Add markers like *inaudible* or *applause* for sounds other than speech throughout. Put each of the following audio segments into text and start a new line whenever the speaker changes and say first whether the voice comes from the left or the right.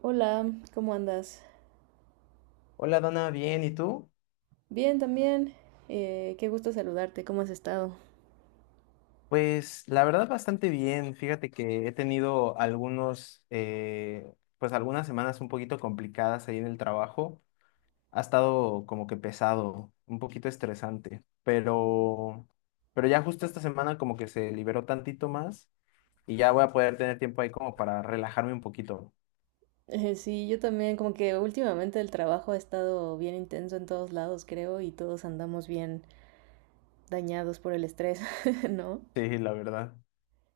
right: Hola, ¿cómo andas?
left: Hola Dana, bien, ¿y tú?
right: Bien, también. Qué gusto saludarte, ¿cómo has estado?
left: Pues la verdad bastante bien. Fíjate que he tenido algunos, pues algunas semanas un poquito complicadas ahí en el trabajo. Ha estado como que pesado, un poquito estresante, pero ya justo esta semana como que se liberó tantito más y ya voy a poder tener tiempo ahí como para relajarme un poquito. *laughs*
right: Sí, yo también, como que últimamente el trabajo ha estado bien intenso en todos lados, creo, y todos andamos bien dañados por el estrés, *laughs* ¿no?
left: Sí, la verdad.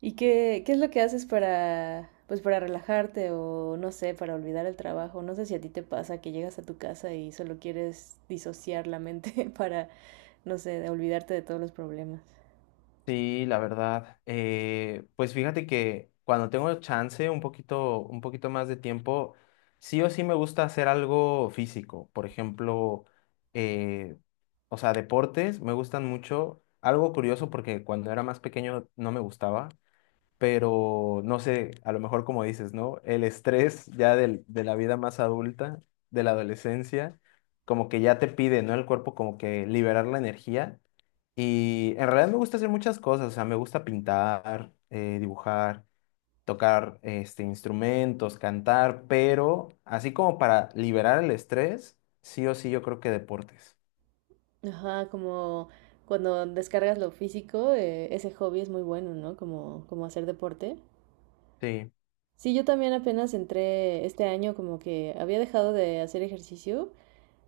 right: ¿Y qué es lo que haces para, pues, para relajarte o, no sé, para olvidar el trabajo? No sé si a ti te pasa que llegas a tu casa y solo quieres disociar la mente *laughs* para, no sé, olvidarte de todos los problemas.
left: Sí, la verdad. Pues fíjate que cuando tengo chance, un poquito más de tiempo, sí o sí me gusta hacer algo físico. Por ejemplo, eh, o sea, deportes me gustan mucho. Algo curioso porque cuando era más pequeño no me gustaba, pero no sé, a lo mejor como dices, ¿no? El estrés ya de la vida más adulta, de la adolescencia, como que ya te pide, ¿no? El cuerpo como que liberar la energía. Y en realidad me gusta hacer muchas cosas, o sea, me gusta pintar, dibujar, tocar este, instrumentos, cantar, pero así como para liberar el estrés, sí o sí yo creo que deportes.
right: Ajá, como cuando descargas lo físico, ese hobby es muy bueno, ¿no? Como hacer deporte.
left: Sí,
right: Sí, yo también apenas entré este año, como que había dejado de hacer ejercicio,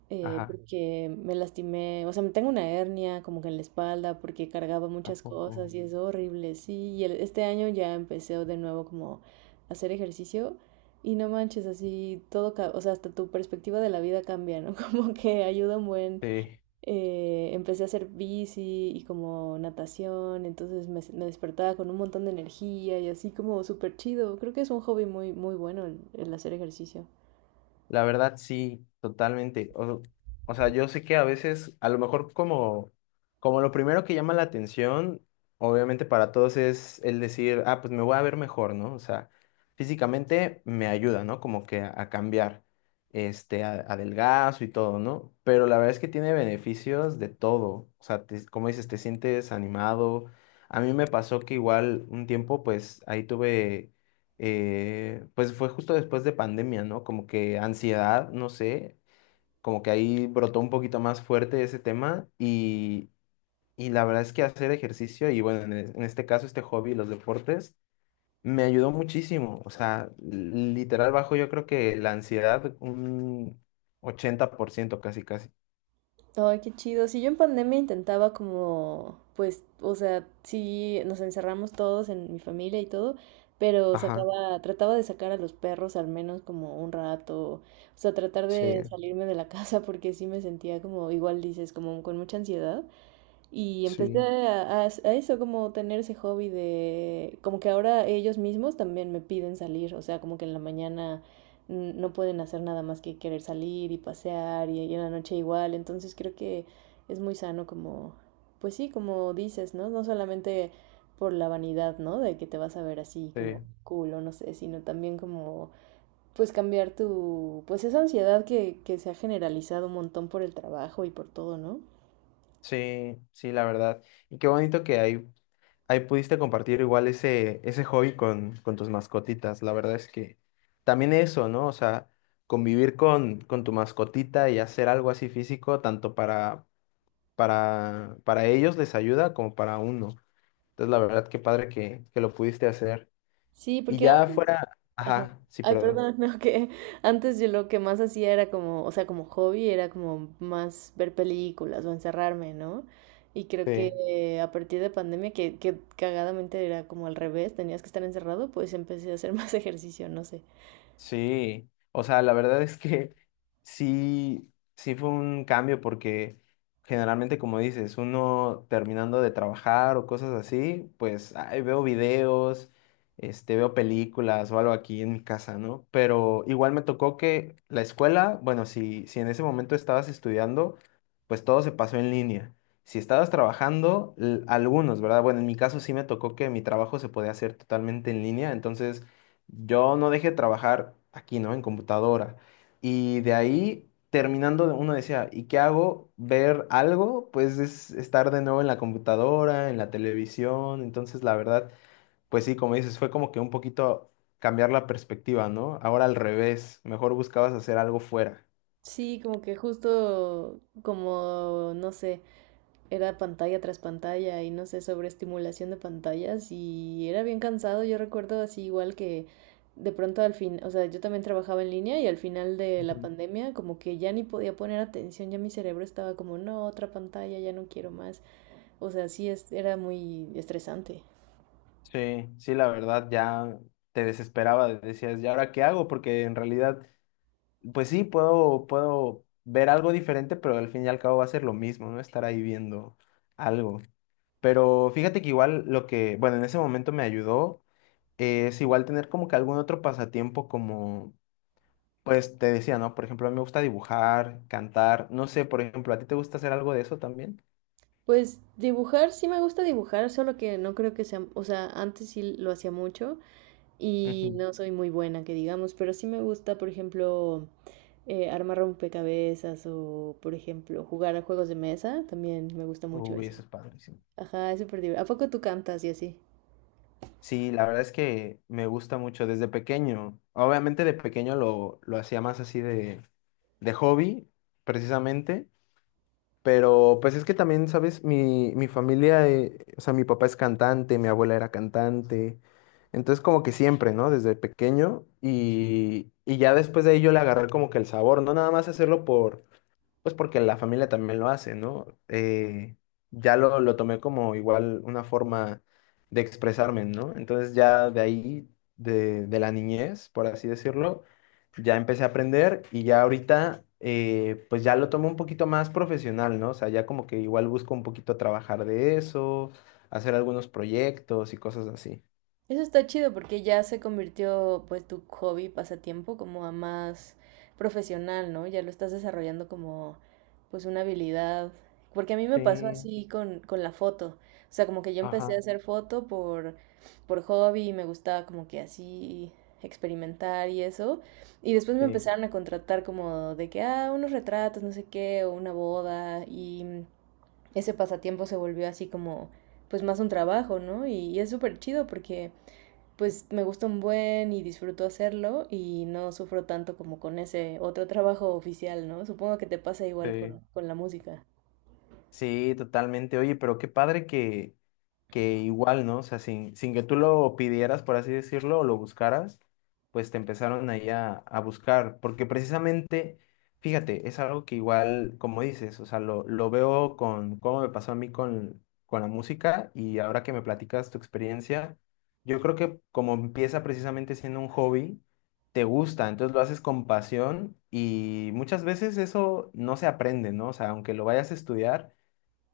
left: ajá,
right: porque me lastimé, o sea, me tengo una hernia como que en la espalda porque cargaba
left: ¿a
right: muchas cosas
left: poco?
right: y es horrible, sí. Y este año ya empecé de nuevo como a hacer ejercicio y no manches, así todo, o sea, hasta tu perspectiva de la vida cambia, ¿no? *laughs* Como que ayuda un buen.
left: Sí.
right: Empecé a hacer bici y como natación, entonces me despertaba con un montón de energía y así como súper chido. Creo que es un hobby muy, muy bueno el hacer ejercicio.
left: La verdad, sí, totalmente. O sea, yo sé que a veces, a lo mejor como lo primero que llama la atención, obviamente para todos es el decir, ah, pues me voy a ver mejor, ¿no? O sea, físicamente me ayuda, ¿no? Como que a cambiar, este, a, adelgazo y todo, ¿no? Pero la verdad es que tiene beneficios de todo. O sea, como dices, te sientes animado. A mí me pasó que igual un tiempo, pues ahí tuve, pues fue justo después de pandemia, ¿no? Como que ansiedad, no sé, como que ahí brotó un poquito más fuerte ese tema y la verdad es que hacer ejercicio y bueno, en este caso este hobby, los deportes, me ayudó muchísimo, o sea, literal bajo yo creo que la ansiedad un 80% casi, casi.
right: Ay, qué chido. Si yo en pandemia intentaba como, pues, o sea, sí, nos encerramos todos en mi familia y todo, pero
left: Ajá,
right: trataba de sacar a los perros al menos como un rato, o sea, tratar
left: sí,
right: de salirme de la *laughs* casa porque sí me sentía como, igual dices, como con mucha ansiedad. Y empecé
left: sí.
right: a eso, como tener ese hobby de, como que ahora ellos mismos también me piden salir, o sea, como que en la mañana no pueden hacer nada más que querer salir y pasear y en la noche igual, entonces creo que es muy sano como, pues sí, como dices, ¿no? No solamente por la vanidad, ¿no? De que te vas a ver así como
left: Sí,
right: cool o no sé, sino también como, pues cambiar tu, pues esa ansiedad que se ha generalizado un montón por el trabajo y por todo, ¿no?
left: sí, sí, la verdad. Y qué bonito que hay ahí pudiste compartir igual ese hobby con tus mascotitas. La verdad es que también eso, ¿no? O sea, convivir con tu mascotita y hacer algo así físico, tanto para ellos les ayuda como para uno. Entonces, la verdad, qué padre que lo pudiste hacer.
right: Sí,
left: Y
right: porque
left: ya
right: antes…
left: fuera,
right: Ajá.
left: ajá, sí,
right: Ay,
left: perdón.
right: perdón, *laughs* no, que antes yo lo que más hacía era como, o sea, como hobby, era como más ver películas o encerrarme, ¿no? Y creo
left: Sí.
right: que, a partir de pandemia, que cagadamente era como al revés, tenías que estar encerrado, pues empecé a hacer más *laughs* ejercicio, no sé.
left: Sí, o sea, la verdad es que *laughs* sí, sí fue un cambio porque generalmente, como dices, uno terminando de trabajar o cosas así, pues ay, veo videos, este, veo películas o algo aquí en mi casa, ¿no? Pero igual me tocó que la escuela, bueno, si en ese momento estabas estudiando, pues todo se pasó en línea. Si estabas trabajando, algunos, ¿verdad? Bueno, en mi caso sí me tocó que mi trabajo se podía hacer totalmente en línea, entonces yo no dejé de trabajar aquí, ¿no? En computadora. Y de ahí, terminando, uno decía, ¿y qué hago? ¿Ver algo? Pues es estar de nuevo en la computadora, en la televisión. Entonces, la verdad, pues sí, como dices, fue como que un poquito cambiar la perspectiva, ¿no? Ahora al revés, mejor buscabas hacer algo fuera.
right: Sí, como que justo como, no sé, era pantalla tras pantalla y no sé, sobre estimulación de pantallas y era bien cansado, yo recuerdo así igual que de pronto al fin, o sea, yo también trabajaba en línea y al final de la
left: Ujú.
right: pandemia como que ya ni podía poner atención, ya mi cerebro estaba como, no, otra pantalla, ya no quiero más, o sea, sí era muy estresante.
left: Sí, sí, la verdad, ya te desesperaba, decías, ¿y ahora qué hago? Porque en realidad pues sí, puedo ver algo diferente, pero al fin y al cabo va a ser lo mismo, ¿no? Estar ahí viendo algo. Pero fíjate que igual lo que, bueno, en ese momento me ayudó, es igual tener como que algún otro pasatiempo como, pues te decía, ¿no? Por ejemplo, a mí me gusta dibujar, cantar, no sé, por ejemplo, ¿a ti te gusta hacer algo de eso también?
right: Pues dibujar, sí me gusta dibujar, solo que no creo que sea, o sea, antes sí lo hacía mucho y
left: Ujú.
right: no soy muy buena, que digamos, pero sí me gusta, por ejemplo, armar rompecabezas o, por ejemplo, jugar a juegos de mesa, también me gusta mucho
left: Uy,
right: eso.
left: eso es padrísimo.
right: Ajá, es súper divertido. ¿A poco tú cantas y así?
left: Sí, la verdad es que me gusta mucho desde pequeño. Obviamente de pequeño lo hacía más así de hobby, precisamente. Pero pues es que también, ¿sabes? Mi familia, o sea, mi papá es cantante, mi abuela era cantante. Entonces como que siempre, ¿no? Desde pequeño. Y ya después de ahí yo le agarré como que el sabor, no nada más hacerlo por, pues porque la familia también lo hace, ¿no? Ya lo tomé como igual una forma de expresarme, ¿no? Entonces ya de ahí, de la niñez, por así decirlo, ya empecé a aprender y ya ahorita, pues ya lo tomo un poquito más profesional, ¿no? O sea, ya como que igual busco un poquito trabajar de eso, hacer algunos proyectos y cosas así.
right: Eso está chido porque ya se convirtió pues tu hobby, pasatiempo, como a más profesional, ¿no? Ya lo estás desarrollando como pues una habilidad. Porque a mí me pasó
left: Sí,
right: así con la foto. O sea, como que yo empecé a
left: ajá,
right: hacer foto por hobby y me gustaba como que así experimentar y eso. Y después me
left: sí,
right: empezaron a contratar como de que, ah, unos retratos, no sé qué, o una boda. Y ese pasatiempo se volvió así como pues más un trabajo, ¿no? Y es súper chido porque pues me gusta un buen y disfruto hacerlo y no sufro tanto como con ese otro trabajo oficial, ¿no? Supongo que te pasa igual
left: sí.
right: con la música.
left: Sí, totalmente. Oye, pero qué padre que igual, ¿no? O sea, sin que tú lo pidieras, por así decirlo, o lo buscaras, pues te empezaron ahí a buscar. Porque precisamente, fíjate, es algo que igual, como dices, o sea, lo veo con cómo me pasó a mí con la música y ahora que me platicas tu experiencia, yo creo que como empieza precisamente siendo un hobby, te gusta, entonces lo haces con pasión y muchas veces eso no se aprende, ¿no? O sea, aunque lo vayas a estudiar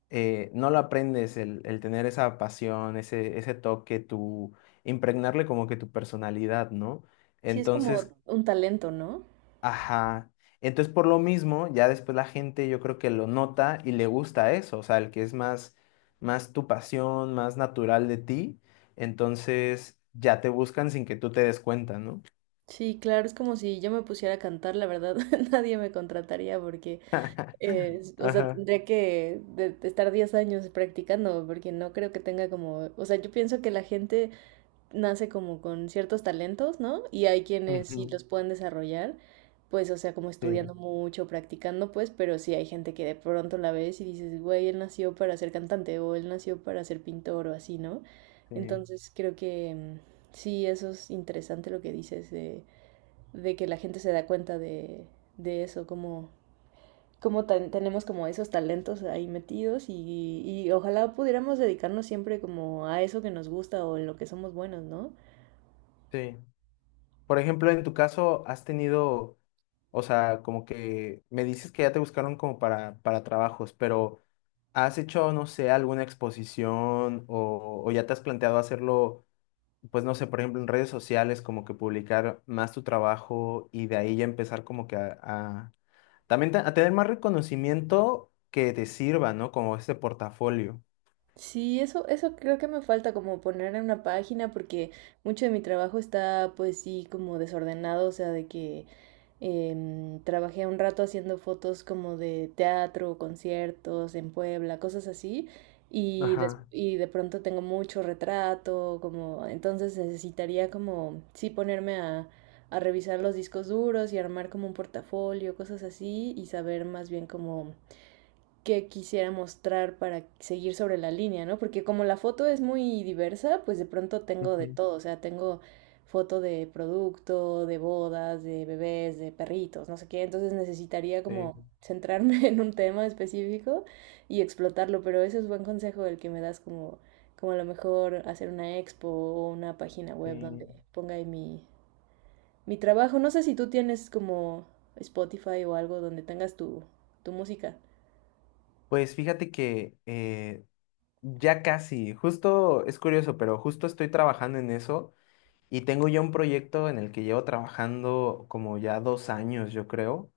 left: eh, no lo aprendes, el tener esa pasión, ese toque, tu impregnarle como que tu personalidad, ¿no?
right: Sí, es
left: Entonces,
right: como un talento, ¿no?
left: ajá. Entonces, por lo mismo, ya después la gente yo creo que lo nota y le gusta eso, o sea, el que es más tu pasión, más natural de ti, entonces ya te buscan sin que tú te des cuenta, ¿no?
right: Sí, claro, es como si yo me pusiera a cantar, la verdad, *laughs* nadie me contrataría porque,
left: *laughs*
right: o sea,
left: Ajá.
right: tendría que de estar 10 años practicando porque no creo que tenga como, o sea, yo pienso que la gente nace como con ciertos talentos, ¿no? Y hay quienes sí
left: Ujú.
right: los pueden desarrollar, pues, o sea, como
left: Sí,
right: estudiando mucho, practicando, pues, pero sí hay gente que de pronto la ves y dices, güey, él nació para ser cantante o él nació para ser pintor o así, ¿no?
left: sí,
right: Entonces creo que, sí, eso es interesante lo que dices de que la gente se da cuenta de eso, como, como tenemos como esos talentos ahí metidos y ojalá pudiéramos dedicarnos siempre como a eso que nos gusta o en lo que somos buenos, ¿no?
left: sí. Por ejemplo, en tu caso, has tenido, o sea, como que me dices que ya te buscaron como para trabajos, pero ¿has hecho, no sé, alguna exposición o ya te has planteado hacerlo, pues no sé, por ejemplo, en redes sociales, como que publicar más tu trabajo y de ahí ya empezar como que también a tener más reconocimiento que te sirva, ¿no? Como este portafolio.
right: Sí, eso creo que me falta como poner en una página porque mucho de mi trabajo está pues sí como desordenado, o sea, de que trabajé un rato haciendo fotos como de teatro, conciertos en Puebla, cosas así, y, des-
left: Ajá.
right: y de pronto tengo mucho retrato, como entonces necesitaría como sí ponerme a revisar los discos duros y armar como un portafolio, cosas así, y saber más bien como que quisiera mostrar para seguir sobre la línea, ¿no? Porque como la foto es muy diversa, pues de pronto tengo de
left: Ujú,
right: todo, o sea, tengo foto de producto, de bodas, de bebés, de perritos, no sé qué, entonces necesitaría
left: sí,
right: como centrarme *laughs* en un tema específico y explotarlo, pero ese es buen consejo el que me das como, como a lo mejor hacer una expo o una página web donde
left: sí.
right: ponga ahí mi, mi trabajo. No sé si tú tienes como Spotify o algo donde tengas tu, tu música.
left: Pues fíjate que ya casi, justo es curioso, pero justo estoy trabajando en eso y tengo ya un proyecto en el que llevo trabajando como ya 2 años, yo creo,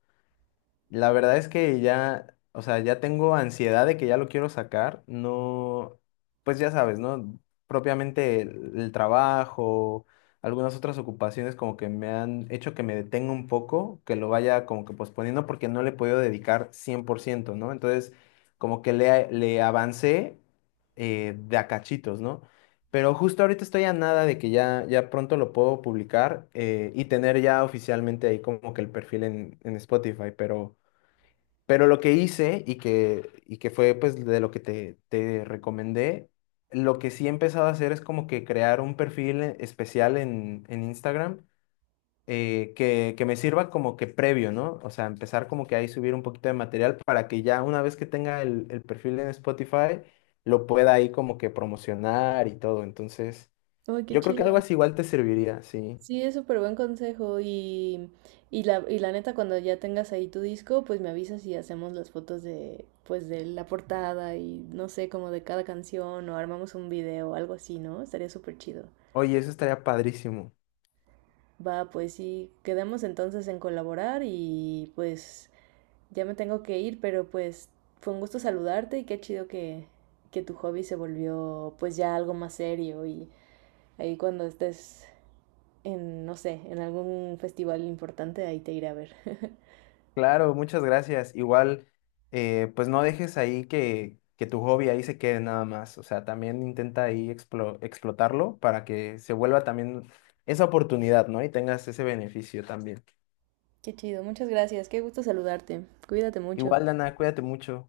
left: la verdad es que ya, o sea, ya tengo ansiedad de que ya lo quiero sacar. No, pues ya sabes, ¿no? Propiamente el trabajo, algunas otras ocupaciones como que me han hecho que me detenga un poco, que lo vaya como que posponiendo porque no le he podido dedicar 100%, ¿no? Entonces, como que le avancé, de a cachitos, ¿no? Pero justo ahorita estoy a nada de que ya, ya pronto lo puedo publicar, y tener ya oficialmente ahí como que el perfil en Spotify, pero... Pero lo que hice y que fue pues de lo que te recomendé, lo que sí he empezado a hacer es como que crear un perfil especial en Instagram, que me sirva como que previo, ¿no? O sea, empezar como que ahí subir un poquito de material para que ya una vez que tenga el perfil en Spotify, lo pueda ahí como que promocionar y todo. Entonces,
right: Oh, qué
left: yo creo que algo
right: chido.
left: así igual te serviría, sí.
right: Sí, es súper buen consejo y la neta cuando ya tengas ahí tu disco, pues me avisas y hacemos las fotos pues de la portada y no sé, como de cada canción o armamos un video o algo así, ¿no? Estaría súper chido.
left: Oye, eso estaría padrísimo.
right: Va, pues sí, quedamos entonces en colaborar y pues ya me tengo que ir, pero pues fue un gusto saludarte y qué chido que tu hobby se volvió pues ya algo más serio y ahí cuando estés en, no sé, en algún festival importante, ahí te iré a ver. *laughs*
left: Claro, muchas gracias. Igual, pues no dejes ahí que tu hobby ahí se quede nada más. O sea, también intenta ahí explotarlo para que se vuelva también esa oportunidad, ¿no? Y tengas ese beneficio también.
right: Qué chido, muchas gracias, qué gusto saludarte. Cuídate mucho.
left: Igual, Dana, cuídate mucho.